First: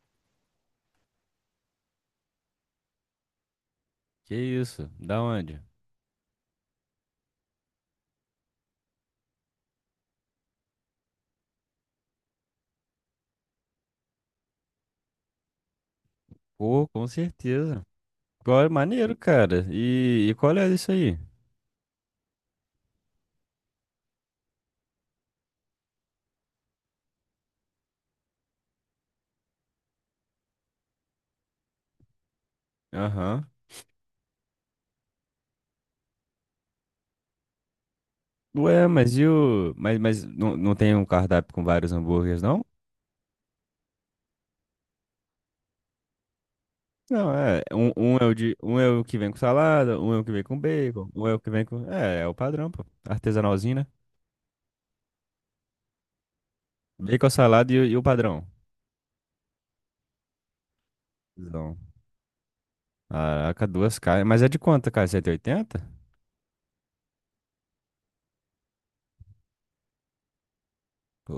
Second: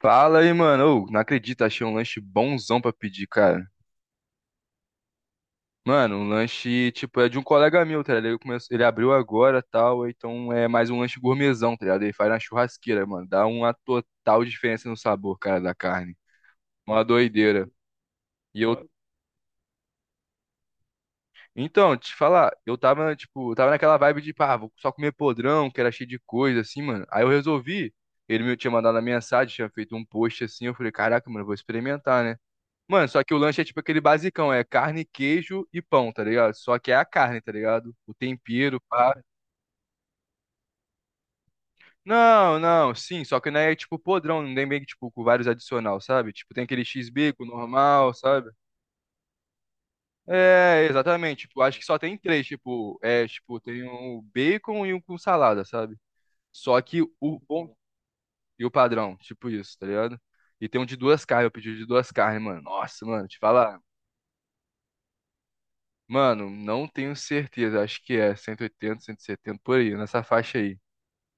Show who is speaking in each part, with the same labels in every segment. Speaker 1: Fala aí, mano. Ô, não acredito, achei um lanche bonzão pra pedir, cara.
Speaker 2: Que isso? Da onde?
Speaker 1: Mano, um lanche, tipo, é de um colega meu, tá ligado? Ele, começou, ele abriu agora tal, então é mais um lanche gourmetzão, tá ligado? Ele faz na churrasqueira, mano. Dá uma total diferença no sabor, cara, da carne.
Speaker 2: Pô,
Speaker 1: Uma
Speaker 2: com
Speaker 1: doideira.
Speaker 2: certeza. Qual
Speaker 1: E
Speaker 2: é
Speaker 1: eu.
Speaker 2: maneiro, cara. E qual é isso aí?
Speaker 1: Então, te falar, eu tava, tipo, eu tava naquela vibe de, pá, vou só comer podrão, que era cheio de coisa, assim, mano. Aí eu resolvi. Ele me tinha mandado a mensagem, tinha feito um post assim. Eu falei, caraca, mano, eu vou experimentar, né? Mano, só que o
Speaker 2: Aham.
Speaker 1: lanche é tipo aquele basicão, é carne, queijo e pão, tá ligado? Só que é a carne, tá ligado? O tempero,
Speaker 2: Ué,
Speaker 1: pá.
Speaker 2: mas não tem um cardápio com vários hambúrgueres,
Speaker 1: Não,
Speaker 2: não?
Speaker 1: não, sim, só que não é tipo podrão, não tem meio que tipo com vários adicional, sabe? Tipo, tem aquele
Speaker 2: Não,
Speaker 1: X-bico
Speaker 2: é. Um,
Speaker 1: normal,
Speaker 2: um é o
Speaker 1: sabe?
Speaker 2: de, um é o que vem com salada, um é o que vem com
Speaker 1: É,
Speaker 2: bacon, um é o
Speaker 1: exatamente,
Speaker 2: que
Speaker 1: tipo,
Speaker 2: vem
Speaker 1: acho que
Speaker 2: com.
Speaker 1: só tem
Speaker 2: É o
Speaker 1: três,
Speaker 2: padrão, pô.
Speaker 1: tipo, é, tipo,
Speaker 2: Artesanalzinho,
Speaker 1: tem
Speaker 2: né?
Speaker 1: um bacon e um com salada, sabe? Só que
Speaker 2: Bacon,
Speaker 1: o
Speaker 2: salada
Speaker 1: bom
Speaker 2: e o padrão.
Speaker 1: e o padrão, tipo isso, tá ligado? E tem um de duas carnes, eu pedi o
Speaker 2: Então,
Speaker 1: de duas carnes, mano. Nossa, mano, te
Speaker 2: caraca,
Speaker 1: falar.
Speaker 2: duas carnes. Mas é de quanto, cara? Cento e oitenta?
Speaker 1: Mano, não tenho certeza. Acho que é cento e oitenta, 170 por aí, nessa faixa aí.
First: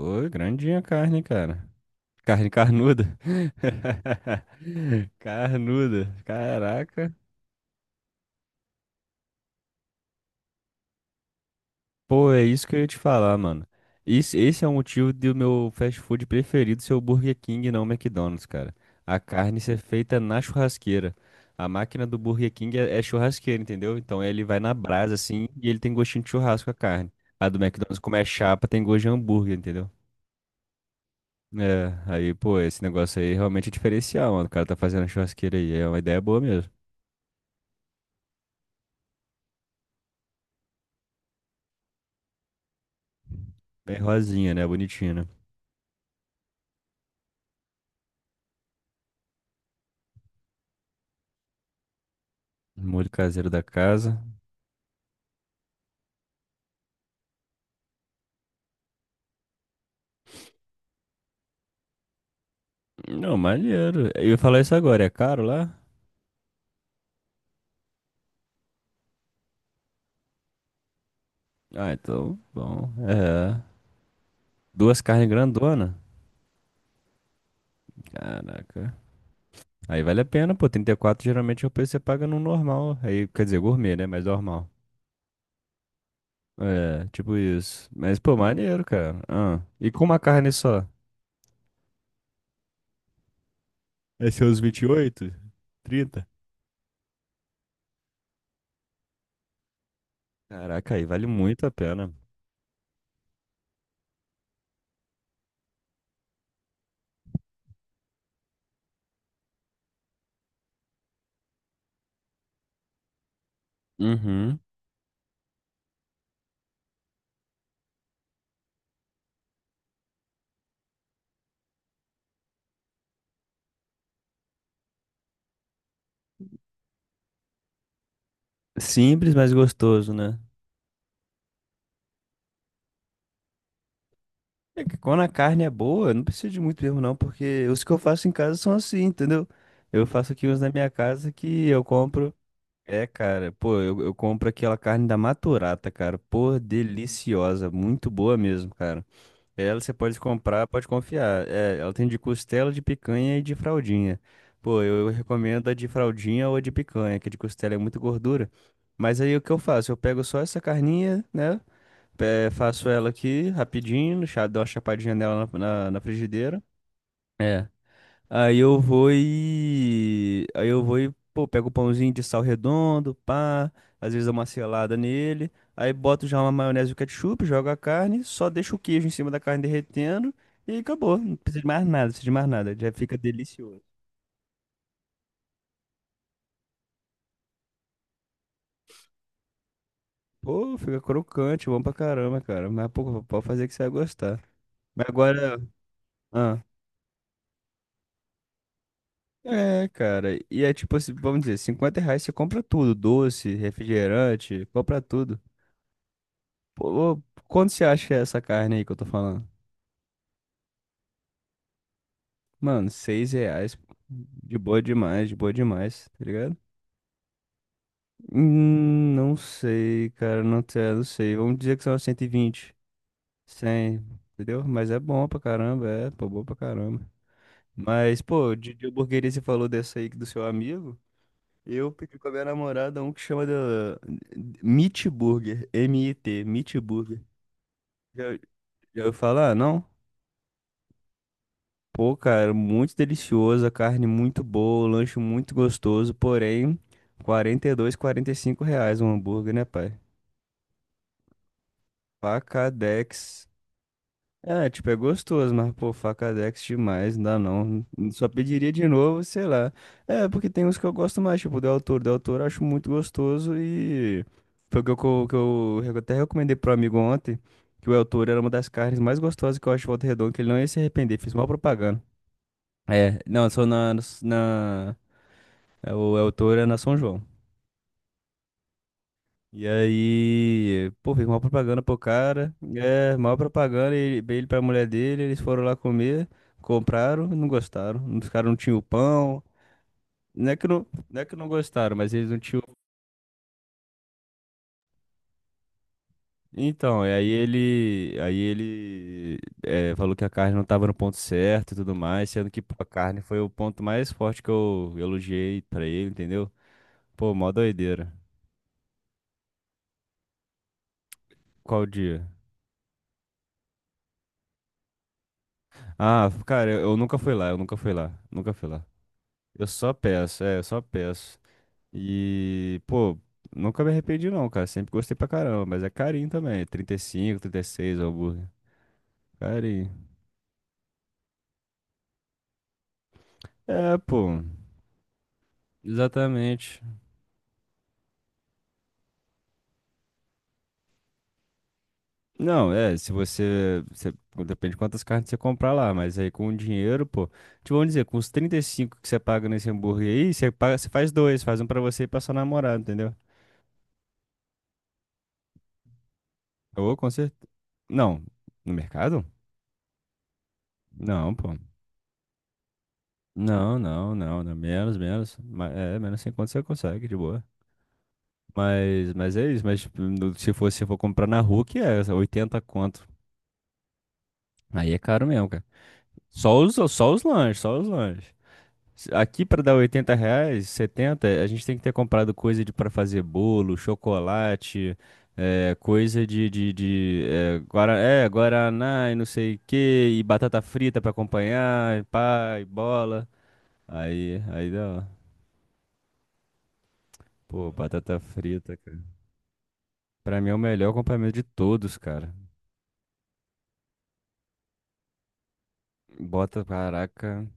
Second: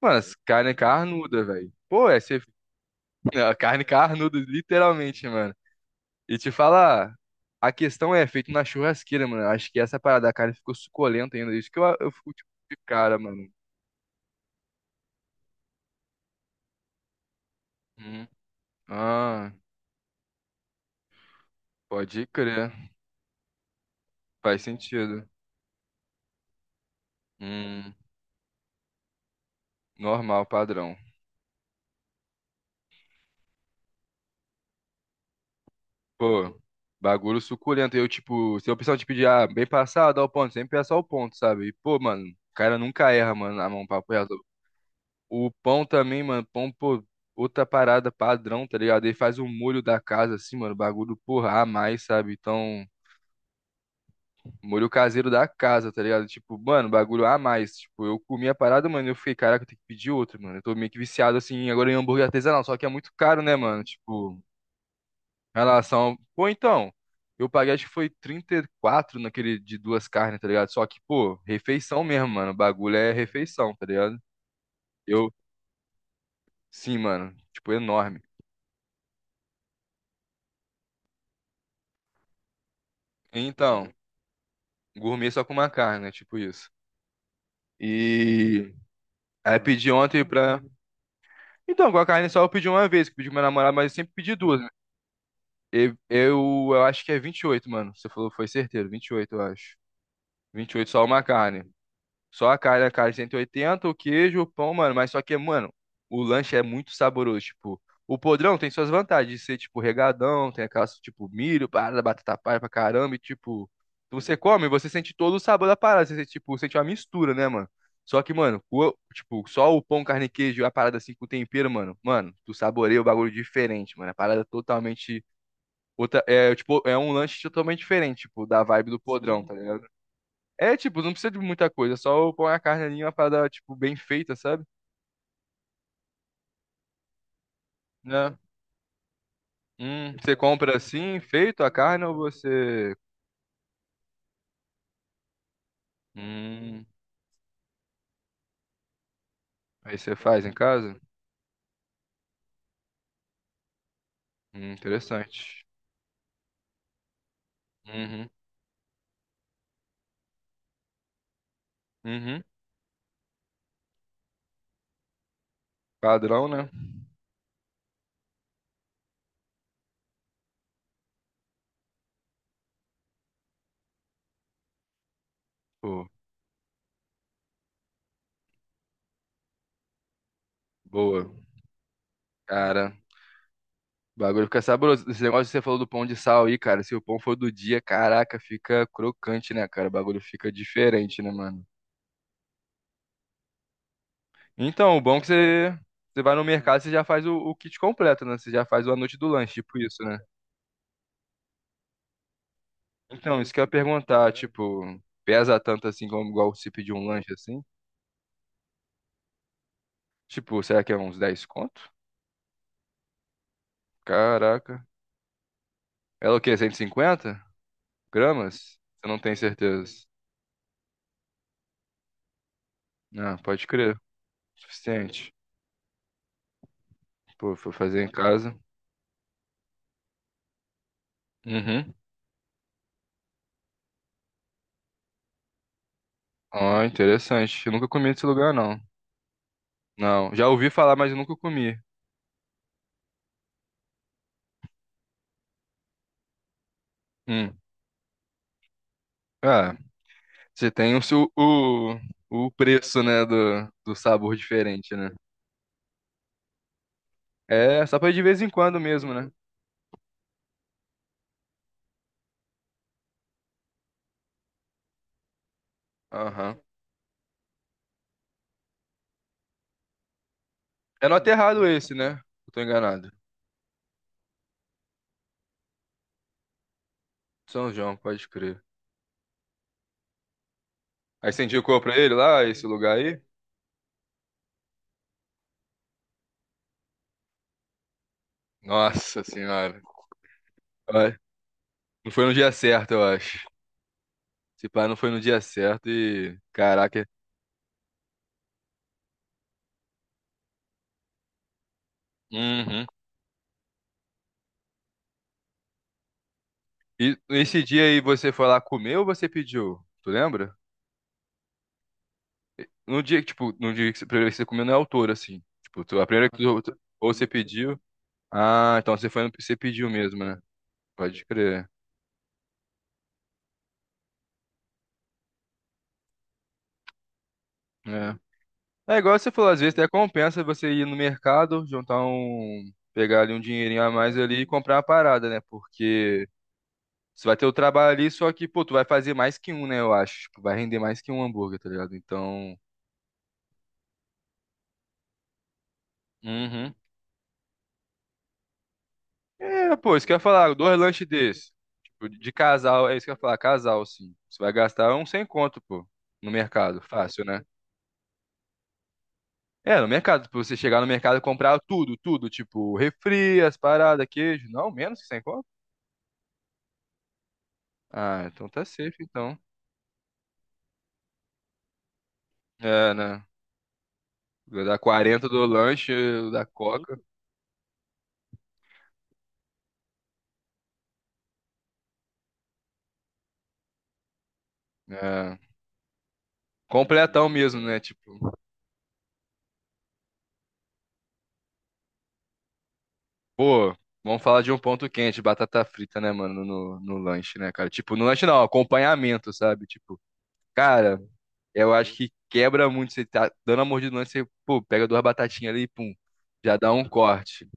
Speaker 1: Mano, essa carne é
Speaker 2: grandinha a carne,
Speaker 1: carnuda,
Speaker 2: cara.
Speaker 1: velho. Pô, é ser...
Speaker 2: Carne carnuda.
Speaker 1: é, carne carnuda, literalmente, mano.
Speaker 2: Carnuda.
Speaker 1: E te falar,
Speaker 2: Caraca.
Speaker 1: a questão é feito na churrasqueira, mano. Acho que essa parada da carne ficou suculenta ainda. Isso que eu
Speaker 2: Pô,
Speaker 1: fico
Speaker 2: é
Speaker 1: tipo
Speaker 2: isso que
Speaker 1: de
Speaker 2: eu ia te
Speaker 1: cara,
Speaker 2: falar,
Speaker 1: mano.
Speaker 2: mano. Esse é o motivo do meu fast food preferido ser o Burger King e não o
Speaker 1: Hum.
Speaker 2: McDonald's, cara. A
Speaker 1: Ah,
Speaker 2: carne ser feita na churrasqueira. A máquina do
Speaker 1: pode
Speaker 2: Burger
Speaker 1: crer.
Speaker 2: King é churrasqueira, entendeu? Então ele vai
Speaker 1: Faz
Speaker 2: na brasa
Speaker 1: sentido.
Speaker 2: assim e ele tem gostinho de churrasco a carne. A do
Speaker 1: Hum,
Speaker 2: McDonald's, como é chapa, tem gosto de hambúrguer, entendeu?
Speaker 1: normal, padrão.
Speaker 2: É, aí, pô, esse negócio aí realmente é diferencial, mano. O cara tá fazendo a churrasqueira aí. É uma ideia boa
Speaker 1: Pô,
Speaker 2: mesmo.
Speaker 1: bagulho suculento. Eu, tipo, se eu precisar te pedir, ah, bem passado, dá o ponto. Sempre é só o ponto, sabe? E, pô, mano, o cara nunca erra, mano, na mão,
Speaker 2: Bem
Speaker 1: papo reto.
Speaker 2: rosinha, né? Bonitinha, né?
Speaker 1: O pão também, mano, pão, pô, outra parada padrão, tá ligado? Ele faz o molho da casa, assim, mano, bagulho, porra, a mais, sabe? Então,
Speaker 2: Molho caseiro da casa.
Speaker 1: molho caseiro da casa, tá ligado? Tipo, mano, bagulho a mais. Tipo, eu comi a parada, mano, eu fiquei, caraca, eu tenho que pedir outro, mano. Eu tô meio que viciado, assim, agora em hambúrguer artesanal, só que é muito
Speaker 2: Não,
Speaker 1: caro, né, mano?
Speaker 2: maneiro. Eu ia
Speaker 1: Tipo.
Speaker 2: falar isso agora, é caro lá?
Speaker 1: Relação. Pô, então, eu paguei acho que foi 34 naquele de duas carnes, tá ligado? Só que, pô,
Speaker 2: Ah,
Speaker 1: refeição mesmo,
Speaker 2: então,
Speaker 1: mano. O
Speaker 2: bom.
Speaker 1: bagulho é
Speaker 2: É.
Speaker 1: refeição, tá ligado?
Speaker 2: Duas carnes
Speaker 1: Eu,
Speaker 2: grandona.
Speaker 1: sim, mano. Tipo, enorme.
Speaker 2: Caraca. Aí vale a pena, pô. 34 geralmente é o preço que você paga no normal. Aí, quer dizer,
Speaker 1: Então,
Speaker 2: gourmet, né? Mas normal.
Speaker 1: gourmet só com uma carne, né? Tipo isso.
Speaker 2: É, tipo isso. Mas, pô,
Speaker 1: E
Speaker 2: maneiro, cara.
Speaker 1: aí
Speaker 2: Ah.
Speaker 1: pedi
Speaker 2: E com uma
Speaker 1: ontem
Speaker 2: carne
Speaker 1: pra.
Speaker 2: só?
Speaker 1: Então, com a carne só eu pedi uma vez, que eu pedi com minha namorada, mas eu sempre
Speaker 2: É
Speaker 1: pedi duas,
Speaker 2: seus
Speaker 1: né?
Speaker 2: 28?
Speaker 1: Eu,
Speaker 2: 30?
Speaker 1: eu, eu acho que é 28 mano. Você falou, foi certeiro, 28 eu acho. 28
Speaker 2: Caraca,
Speaker 1: só
Speaker 2: aí
Speaker 1: uma
Speaker 2: vale
Speaker 1: carne.
Speaker 2: muito a pena.
Speaker 1: Só a carne 180 o queijo, o pão, mano. Mas só que, mano, o lanche é muito saboroso. Tipo, o podrão tem suas vantagens de ser, tipo, regadão, tem aquelas, tipo, milho, parada, batata palha pra caramba. E, tipo, você
Speaker 2: Uhum.
Speaker 1: come, você sente todo o sabor da parada. Você, sente, tipo, sente uma mistura, né, mano? Só que, mano, o- tipo, só o pão, carne e queijo e a parada assim com tempero, mano. Mano, tu saboreia o bagulho diferente, mano. A parada é totalmente. Outra, é, tipo, é um lanche totalmente diferente, tipo, da vibe do
Speaker 2: Simples,
Speaker 1: podrão, tá
Speaker 2: mas
Speaker 1: Sim. tá ligado?
Speaker 2: gostoso, né?
Speaker 1: É, tipo, não precisa de muita coisa, é só põe a carne ali, uma parada, tipo, bem feita, sabe?
Speaker 2: É que quando a carne é boa, eu não preciso de muito mesmo, não, porque os que eu faço em
Speaker 1: Né?
Speaker 2: casa são assim, entendeu? Eu faço
Speaker 1: Você
Speaker 2: aqui uns na
Speaker 1: compra
Speaker 2: minha
Speaker 1: assim,
Speaker 2: casa
Speaker 1: feito
Speaker 2: que
Speaker 1: a
Speaker 2: eu
Speaker 1: carne, ou
Speaker 2: compro.
Speaker 1: você...
Speaker 2: É, cara, pô, eu compro aquela carne da Maturata, cara. Pô,
Speaker 1: Hum,
Speaker 2: deliciosa, muito boa mesmo, cara. Ela você
Speaker 1: aí você
Speaker 2: pode
Speaker 1: faz em
Speaker 2: comprar, pode
Speaker 1: casa?
Speaker 2: confiar. É, ela tem de costela, de picanha e de fraldinha. Pô, eu
Speaker 1: Interessante.
Speaker 2: recomendo a de fraldinha ou a de picanha, que a de costela é muito
Speaker 1: Uhum,
Speaker 2: gordura. Mas aí o que eu faço? Eu pego só essa carninha, né?
Speaker 1: uhum.
Speaker 2: É, faço ela aqui rapidinho, dou uma chapadinha nela na
Speaker 1: Padrão,
Speaker 2: frigideira.
Speaker 1: né?
Speaker 2: É. Aí eu vou e, pô, pego o pãozinho de sal redondo, pá. Às vezes dou uma selada nele. Aí
Speaker 1: Pô,
Speaker 2: boto já uma maionese e o ketchup, jogo a carne, só deixo o queijo em cima da carne derretendo e acabou.
Speaker 1: boa.
Speaker 2: Não precisa de mais nada, não precisa de mais nada. Já
Speaker 1: Cara,
Speaker 2: fica delicioso.
Speaker 1: o bagulho fica saboroso. Esse negócio que você falou do pão de sal aí, cara, se o pão for do dia, caraca, fica crocante, né, cara? O bagulho fica
Speaker 2: Pô, fica
Speaker 1: diferente, né, mano?
Speaker 2: crocante, bom pra caramba, cara. Mas, pô, pode fazer que você vai gostar.
Speaker 1: Então, o
Speaker 2: Mas
Speaker 1: bom é que
Speaker 2: agora.
Speaker 1: você... Você vai no
Speaker 2: Ah,
Speaker 1: mercado, você já faz o kit completo, né? Você já faz o a noite do lanche, tipo
Speaker 2: é,
Speaker 1: isso, né?
Speaker 2: cara. E é tipo, assim, vamos dizer, R$ 50 você compra tudo,
Speaker 1: Então,
Speaker 2: doce,
Speaker 1: isso que eu ia perguntar,
Speaker 2: refrigerante,
Speaker 1: tipo,
Speaker 2: compra tudo.
Speaker 1: pesa tanto assim como igual se pedir um
Speaker 2: Pô,
Speaker 1: lanche assim?
Speaker 2: quanto você acha essa carne aí que eu tô falando?
Speaker 1: Tipo, será que é uns 10 conto?
Speaker 2: Mano, R$ 6.
Speaker 1: Caraca.
Speaker 2: De boa demais, tá
Speaker 1: Ela é o quê?
Speaker 2: ligado?
Speaker 1: 150 gramas? Eu
Speaker 2: Hum,
Speaker 1: não
Speaker 2: não
Speaker 1: tenho certeza.
Speaker 2: sei, cara, não sei, não sei. Vamos dizer que são 120.
Speaker 1: Ah, pode crer.
Speaker 2: 100, entendeu? Mas é bom
Speaker 1: Suficiente.
Speaker 2: pra caramba, é, pô, bom pra caramba.
Speaker 1: Pô, foi fazer em
Speaker 2: Mas, pô,
Speaker 1: casa.
Speaker 2: de hamburgueria você falou dessa aí do seu amigo? Eu
Speaker 1: Uhum.
Speaker 2: pedi com a minha namorada um que chama de Meat Burger, M-I-T, Meat
Speaker 1: Ó,
Speaker 2: Burger.
Speaker 1: interessante. Eu nunca comi
Speaker 2: Já,
Speaker 1: nesse lugar, não.
Speaker 2: já ouviu falar? Não?
Speaker 1: Não, já ouvi falar, mas eu nunca comi.
Speaker 2: Pô, cara, muito delicioso, a carne muito boa, o lanche muito gostoso, porém, quarenta
Speaker 1: Hum.
Speaker 2: quarenta e dois, quarenta e cinco reais um hambúrguer, né,
Speaker 1: Ah,
Speaker 2: pai?
Speaker 1: você tem o, seu- o preço, né,
Speaker 2: Pacadex.
Speaker 1: do, do sabor
Speaker 2: É, tipo,
Speaker 1: diferente,
Speaker 2: é
Speaker 1: né?
Speaker 2: gostoso, mas, pô, facadex demais, não dá
Speaker 1: É,
Speaker 2: não.
Speaker 1: só pra ir de
Speaker 2: Só
Speaker 1: vez em
Speaker 2: pediria
Speaker 1: quando
Speaker 2: de
Speaker 1: mesmo,
Speaker 2: novo,
Speaker 1: né?
Speaker 2: sei lá. É, porque tem uns que eu gosto mais, tipo, do autor. Do autor eu acho muito gostoso e foi o que eu até recomendei
Speaker 1: Aham.
Speaker 2: pro amigo ontem, que o autor era uma das carnes mais gostosas que eu acho de Volta Redonda, que ele não ia se
Speaker 1: É no
Speaker 2: arrepender, fiz mal
Speaker 1: Aterrado esse,
Speaker 2: propaganda.
Speaker 1: né? Eu tô enganado.
Speaker 2: É, não, só na, na, na- é, o autor é na São João.
Speaker 1: São João, pode crer.
Speaker 2: E aí, pô, fez
Speaker 1: Aí
Speaker 2: uma
Speaker 1: você indicou
Speaker 2: propaganda
Speaker 1: pra
Speaker 2: pro
Speaker 1: ele lá,
Speaker 2: cara.
Speaker 1: esse lugar
Speaker 2: É,
Speaker 1: aí?
Speaker 2: maior propaganda, ele pra mulher dele, eles foram lá comer, compraram, não gostaram. Os caras não tinham o
Speaker 1: Nossa
Speaker 2: pão.
Speaker 1: senhora.
Speaker 2: Não é que não,
Speaker 1: Ai,
Speaker 2: não é que não gostaram,
Speaker 1: não
Speaker 2: mas
Speaker 1: foi
Speaker 2: eles
Speaker 1: no
Speaker 2: não
Speaker 1: dia
Speaker 2: tinham.
Speaker 1: certo, eu acho. Esse pá não foi no dia certo e.
Speaker 2: Então,
Speaker 1: Caraca.
Speaker 2: e aí ele falou que a carne não estava no ponto certo e tudo mais, sendo que pô,
Speaker 1: Uhum.
Speaker 2: a carne foi o ponto mais forte que eu elogiei pra ele, entendeu?
Speaker 1: E
Speaker 2: Pô, mó
Speaker 1: esse dia aí
Speaker 2: doideira.
Speaker 1: você foi lá comer ou você pediu? Tu lembra?
Speaker 2: Qual dia?
Speaker 1: No dia que, tipo, no dia que você, primeira vez que você comeu não é autor, assim. Tipo, tu- a primeira
Speaker 2: Ah,
Speaker 1: que tu,
Speaker 2: cara,
Speaker 1: tu-
Speaker 2: eu
Speaker 1: ou
Speaker 2: nunca
Speaker 1: você
Speaker 2: fui lá, eu nunca
Speaker 1: pediu.
Speaker 2: fui lá, nunca fui
Speaker 1: Ah,
Speaker 2: lá.
Speaker 1: então você foi no, você
Speaker 2: Eu
Speaker 1: pediu
Speaker 2: só
Speaker 1: mesmo, né?
Speaker 2: peço, eu só
Speaker 1: Pode
Speaker 2: peço.
Speaker 1: crer.
Speaker 2: E, pô, nunca me arrependi não, cara. Sempre gostei pra caramba, mas é carinho também. 35, 36 o
Speaker 1: É.
Speaker 2: hambúrguer.
Speaker 1: É igual você falou, às vezes até
Speaker 2: Carinho.
Speaker 1: compensa você ir no mercado, juntar um, pegar ali um dinheirinho a
Speaker 2: É,
Speaker 1: mais ali
Speaker 2: pô,
Speaker 1: e comprar uma parada, né? Porque
Speaker 2: exatamente.
Speaker 1: você vai ter o trabalho ali, só que, pô, tu vai fazer mais que um, né? Eu acho. Tipo, vai render mais que um hambúrguer, tá ligado? Então.
Speaker 2: Não, é, se você. Depende de quantas carnes você comprar lá, mas aí com o
Speaker 1: Uhum.
Speaker 2: dinheiro, pô. Te vão dizer, com os 35 que você paga nesse
Speaker 1: É, pô, isso
Speaker 2: hambúrguer
Speaker 1: que eu ia
Speaker 2: aí, você
Speaker 1: falar, dois
Speaker 2: paga, você
Speaker 1: lanches
Speaker 2: faz dois,
Speaker 1: desses.
Speaker 2: faz um pra você e
Speaker 1: Tipo,
Speaker 2: pra
Speaker 1: de
Speaker 2: sua namorada,
Speaker 1: casal, é isso que eu
Speaker 2: entendeu?
Speaker 1: ia falar, casal, sim. Você vai gastar um sem conto, pô, no mercado,
Speaker 2: Ou com
Speaker 1: fácil, né?
Speaker 2: certeza. Não, no mercado?
Speaker 1: É, no mercado, pra você chegar no mercado e
Speaker 2: Não, pô.
Speaker 1: comprar tudo, tudo, tipo, refri, as
Speaker 2: Não,
Speaker 1: paradas,
Speaker 2: não, não,
Speaker 1: queijo,
Speaker 2: não.
Speaker 1: não,
Speaker 2: Menos,
Speaker 1: menos que sem
Speaker 2: menos.
Speaker 1: conto.
Speaker 2: É, menos 50 você consegue, de boa.
Speaker 1: Ah, então tá safe,
Speaker 2: Mas,
Speaker 1: então.
Speaker 2: mas é isso. Mas tipo, se for comprar na rua, que é 80
Speaker 1: É,
Speaker 2: conto.
Speaker 1: né? Dá
Speaker 2: Aí é
Speaker 1: 40
Speaker 2: caro
Speaker 1: do
Speaker 2: mesmo, cara.
Speaker 1: lanche, da Coca.
Speaker 2: Só os lanches, só os lanches. Aqui pra dar R$ 80, 70 a gente tem que ter comprado coisa de para fazer bolo, chocolate,
Speaker 1: É.
Speaker 2: é, coisa de, de, de
Speaker 1: Completão
Speaker 2: é,
Speaker 1: mesmo, né?
Speaker 2: guara- é,
Speaker 1: Tipo,
Speaker 2: guaraná e não sei o que, e batata frita pra acompanhar, e pá, e bola.
Speaker 1: pô, vamos falar
Speaker 2: Aí,
Speaker 1: de um
Speaker 2: aí
Speaker 1: ponto
Speaker 2: dá.
Speaker 1: quente, batata frita, né, mano, no, no lanche, né, cara?
Speaker 2: Pô,
Speaker 1: Tipo, no
Speaker 2: batata
Speaker 1: lanche não,
Speaker 2: frita, cara.
Speaker 1: acompanhamento, sabe? Tipo,
Speaker 2: Pra mim é o melhor
Speaker 1: cara,
Speaker 2: acompanhamento de
Speaker 1: eu acho
Speaker 2: todos,
Speaker 1: que
Speaker 2: cara.
Speaker 1: quebra muito. Você tá dando a mordida no lanche, você, pô, pega duas batatinhas ali e pum, já
Speaker 2: Bota,
Speaker 1: dá um
Speaker 2: caraca.
Speaker 1: corte.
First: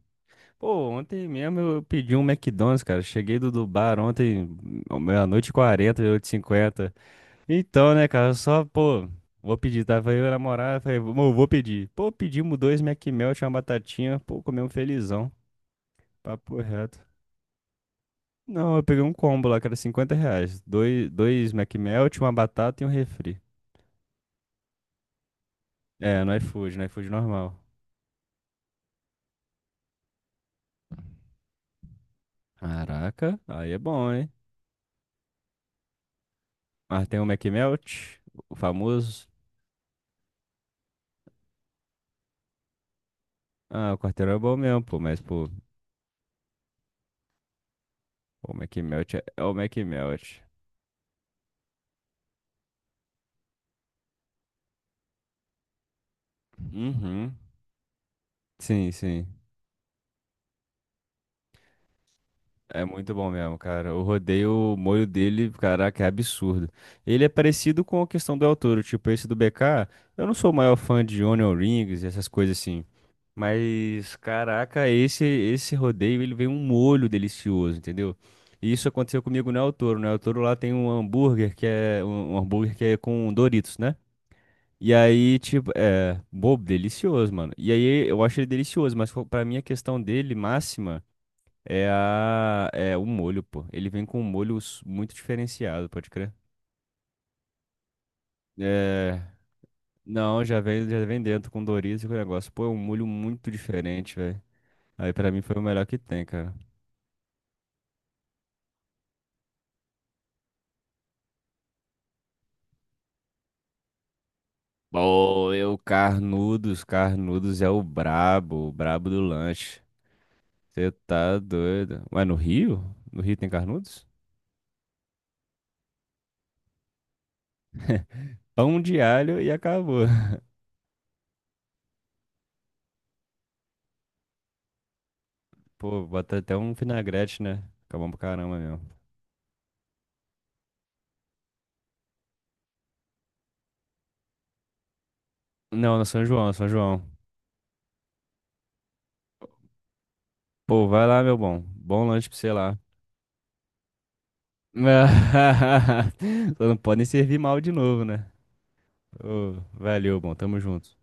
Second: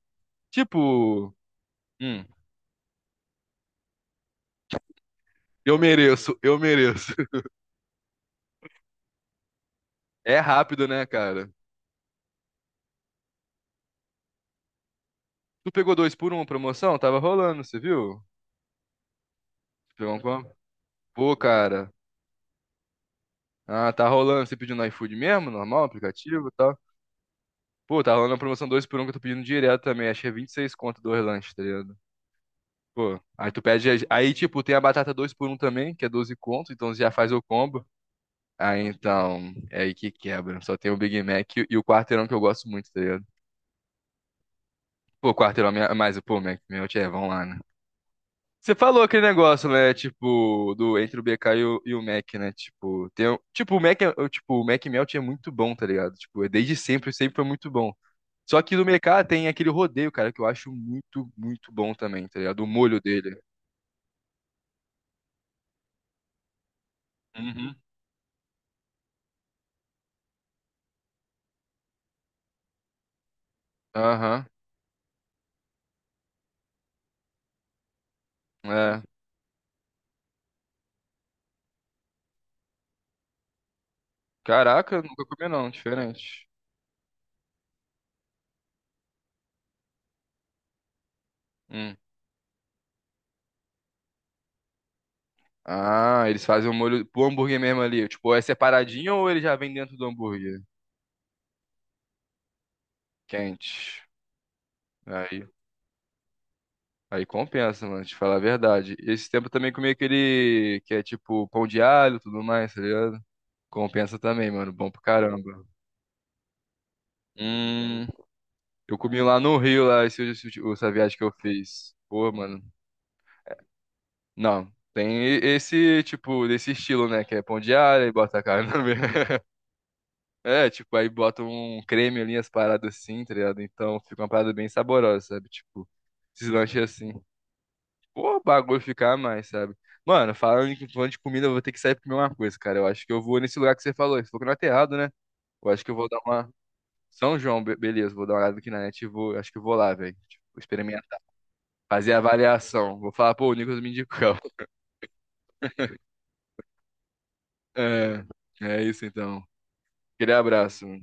Speaker 2: Pô, ontem
Speaker 1: Tipo,
Speaker 2: mesmo eu pedi um
Speaker 1: hum,
Speaker 2: McDonald's, cara. Cheguei do bar ontem, meia-noite e
Speaker 1: eu
Speaker 2: 40,
Speaker 1: mereço, eu
Speaker 2: 8h50.
Speaker 1: mereço.
Speaker 2: Então, né, cara, só, pô, vou pedir, tá? Falei, minha
Speaker 1: É
Speaker 2: namorada,
Speaker 1: rápido,
Speaker 2: falei,
Speaker 1: né,
Speaker 2: amor, vou
Speaker 1: cara?
Speaker 2: pedir. Pô, pedimos dois McMelt, uma batatinha, pô, comemos felizão.
Speaker 1: Tu pegou dois por um,
Speaker 2: Papo
Speaker 1: promoção?
Speaker 2: reto.
Speaker 1: Tava rolando, você viu?
Speaker 2: Não, eu peguei um combo lá, que era
Speaker 1: Pegou
Speaker 2: 50
Speaker 1: um com-
Speaker 2: reais. Dois,
Speaker 1: Pô,
Speaker 2: dois
Speaker 1: cara.
Speaker 2: McMelt, uma batata e um refri.
Speaker 1: Ah, tá rolando. Você pediu no iFood mesmo? Normal,
Speaker 2: É, no
Speaker 1: aplicativo e
Speaker 2: iFood,
Speaker 1: tal?
Speaker 2: no iFood normal.
Speaker 1: Pô, tá rolando a promoção 2 por um que eu tô pedindo direto também. Acho que é 26 conto dois lanches, tá ligado? Pô,
Speaker 2: Caraca,
Speaker 1: aí tu
Speaker 2: aí é
Speaker 1: pede. As-
Speaker 2: bom, hein?
Speaker 1: Aí, tipo, tem a batata 2 por um também, que é 12 conto, então você
Speaker 2: Mas
Speaker 1: já
Speaker 2: tem o
Speaker 1: faz o combo.
Speaker 2: McMelt, o
Speaker 1: Aí
Speaker 2: famoso.
Speaker 1: então, é aí que quebra. Só tem o Big Mac e o quarteirão que eu gosto muito, tá ligado?
Speaker 2: Ah, o quarteirão é bom mesmo, pô, mas,
Speaker 1: Pô,
Speaker 2: pô,
Speaker 1: quarteirão, é minha... mas, pô, Mac, meu, tchê, vamos lá, né?
Speaker 2: o
Speaker 1: Você falou
Speaker 2: McMelt
Speaker 1: aquele
Speaker 2: é o
Speaker 1: negócio, né?
Speaker 2: McMelt.
Speaker 1: Tipo, do entre o BK e o Mac, né? Tipo, tem, um- tipo, o Mac, é- o- tipo, o Mac Melt é muito bom, tá ligado? Tipo, é desde sempre, sempre
Speaker 2: Uhum.
Speaker 1: foi muito bom. Só que no
Speaker 2: Sim, sim.
Speaker 1: mercado tem aquele rodeio, cara, que eu acho muito, muito bom também, tá ligado? O
Speaker 2: É
Speaker 1: molho
Speaker 2: muito bom
Speaker 1: dele.
Speaker 2: mesmo, cara. Eu rodei o molho dele, caraca, é absurdo. Ele é
Speaker 1: Uhum.
Speaker 2: parecido com a questão do El Toro, tipo, esse do BK. Eu não sou o maior fã de Onion Rings e essas coisas assim. Mas,
Speaker 1: Aham.
Speaker 2: caraca, esse rodeio, ele vem um molho delicioso, entendeu? E isso
Speaker 1: É.
Speaker 2: aconteceu comigo no El Toro. No El Toro lá tem um hambúrguer que é um hambúrguer que é com Doritos, né? E
Speaker 1: Caraca, nunca
Speaker 2: aí,
Speaker 1: comi não,
Speaker 2: tipo, é,
Speaker 1: diferente.
Speaker 2: bobo, delicioso, mano. E aí eu acho ele delicioso, mas pra mim a questão dele máxima é
Speaker 1: Hum.
Speaker 2: a é o molho, pô. Ele vem com um molho muito diferenciado, pode
Speaker 1: Ah,
Speaker 2: crer.
Speaker 1: eles fazem o molho pro hambúrguer mesmo ali. Tipo, é separadinho
Speaker 2: É,
Speaker 1: ou ele já vem dentro do
Speaker 2: não, já
Speaker 1: hambúrguer?
Speaker 2: vem já vem dentro com Doritos e com o negócio. Pô, é um molho muito
Speaker 1: Quente.
Speaker 2: diferente, velho. Aí pra mim
Speaker 1: Aí,
Speaker 2: foi o melhor que tem, cara.
Speaker 1: aí compensa, mano, te falar a verdade. Esse tempo eu também comi aquele que é tipo pão de alho e tudo mais, tá ligado? Compensa também, mano. Bom pra
Speaker 2: Pô,
Speaker 1: caramba.
Speaker 2: Carnudos, Carnudos é
Speaker 1: Hum.
Speaker 2: o
Speaker 1: Eu
Speaker 2: brabo
Speaker 1: comi
Speaker 2: do
Speaker 1: lá no
Speaker 2: lanche.
Speaker 1: Rio, lá, esse-
Speaker 2: Você
Speaker 1: essa viagem que eu
Speaker 2: tá
Speaker 1: fiz.
Speaker 2: doido. Ué,
Speaker 1: Pô,
Speaker 2: no
Speaker 1: mano.
Speaker 2: Rio? No Rio tem Carnudos?
Speaker 1: Não. Tem e- esse, tipo, desse estilo, né? Que é pão de alho, aí bota a carne
Speaker 2: Pão
Speaker 1: no meio.
Speaker 2: de alho e acabou.
Speaker 1: É, tipo, aí bota um creme ali, as paradas assim, tá ligado? Então fica uma parada bem saborosa, sabe? Tipo,
Speaker 2: Pô, bota
Speaker 1: esses
Speaker 2: até um
Speaker 1: lanches assim.
Speaker 2: vinagrete, né? Fica bom pra
Speaker 1: Pô, o
Speaker 2: caramba
Speaker 1: bagulho
Speaker 2: mesmo.
Speaker 1: ficar mais, sabe? Mano, falando em- falando de comida, eu vou ter que sair pra comer uma coisa, cara. Eu acho que eu vou nesse lugar que você falou. Você falou que não é errado, né? Eu acho que eu
Speaker 2: Não, no
Speaker 1: vou dar
Speaker 2: São João,
Speaker 1: uma.
Speaker 2: no São João.
Speaker 1: São João, be- beleza, vou dar uma olhada aqui na net e vou. Acho que eu vou lá, velho. Tipo,
Speaker 2: Pô, vai lá, meu bom. Bom
Speaker 1: fazer a
Speaker 2: lanche pra você lá.
Speaker 1: avaliação. Vou falar, pô, o Nicolas me indicou.
Speaker 2: Só não podem servir mal de novo,
Speaker 1: É,
Speaker 2: né?
Speaker 1: é isso então.
Speaker 2: Ô, valeu,
Speaker 1: Aquele
Speaker 2: bom, tamo
Speaker 1: abraço.
Speaker 2: junto.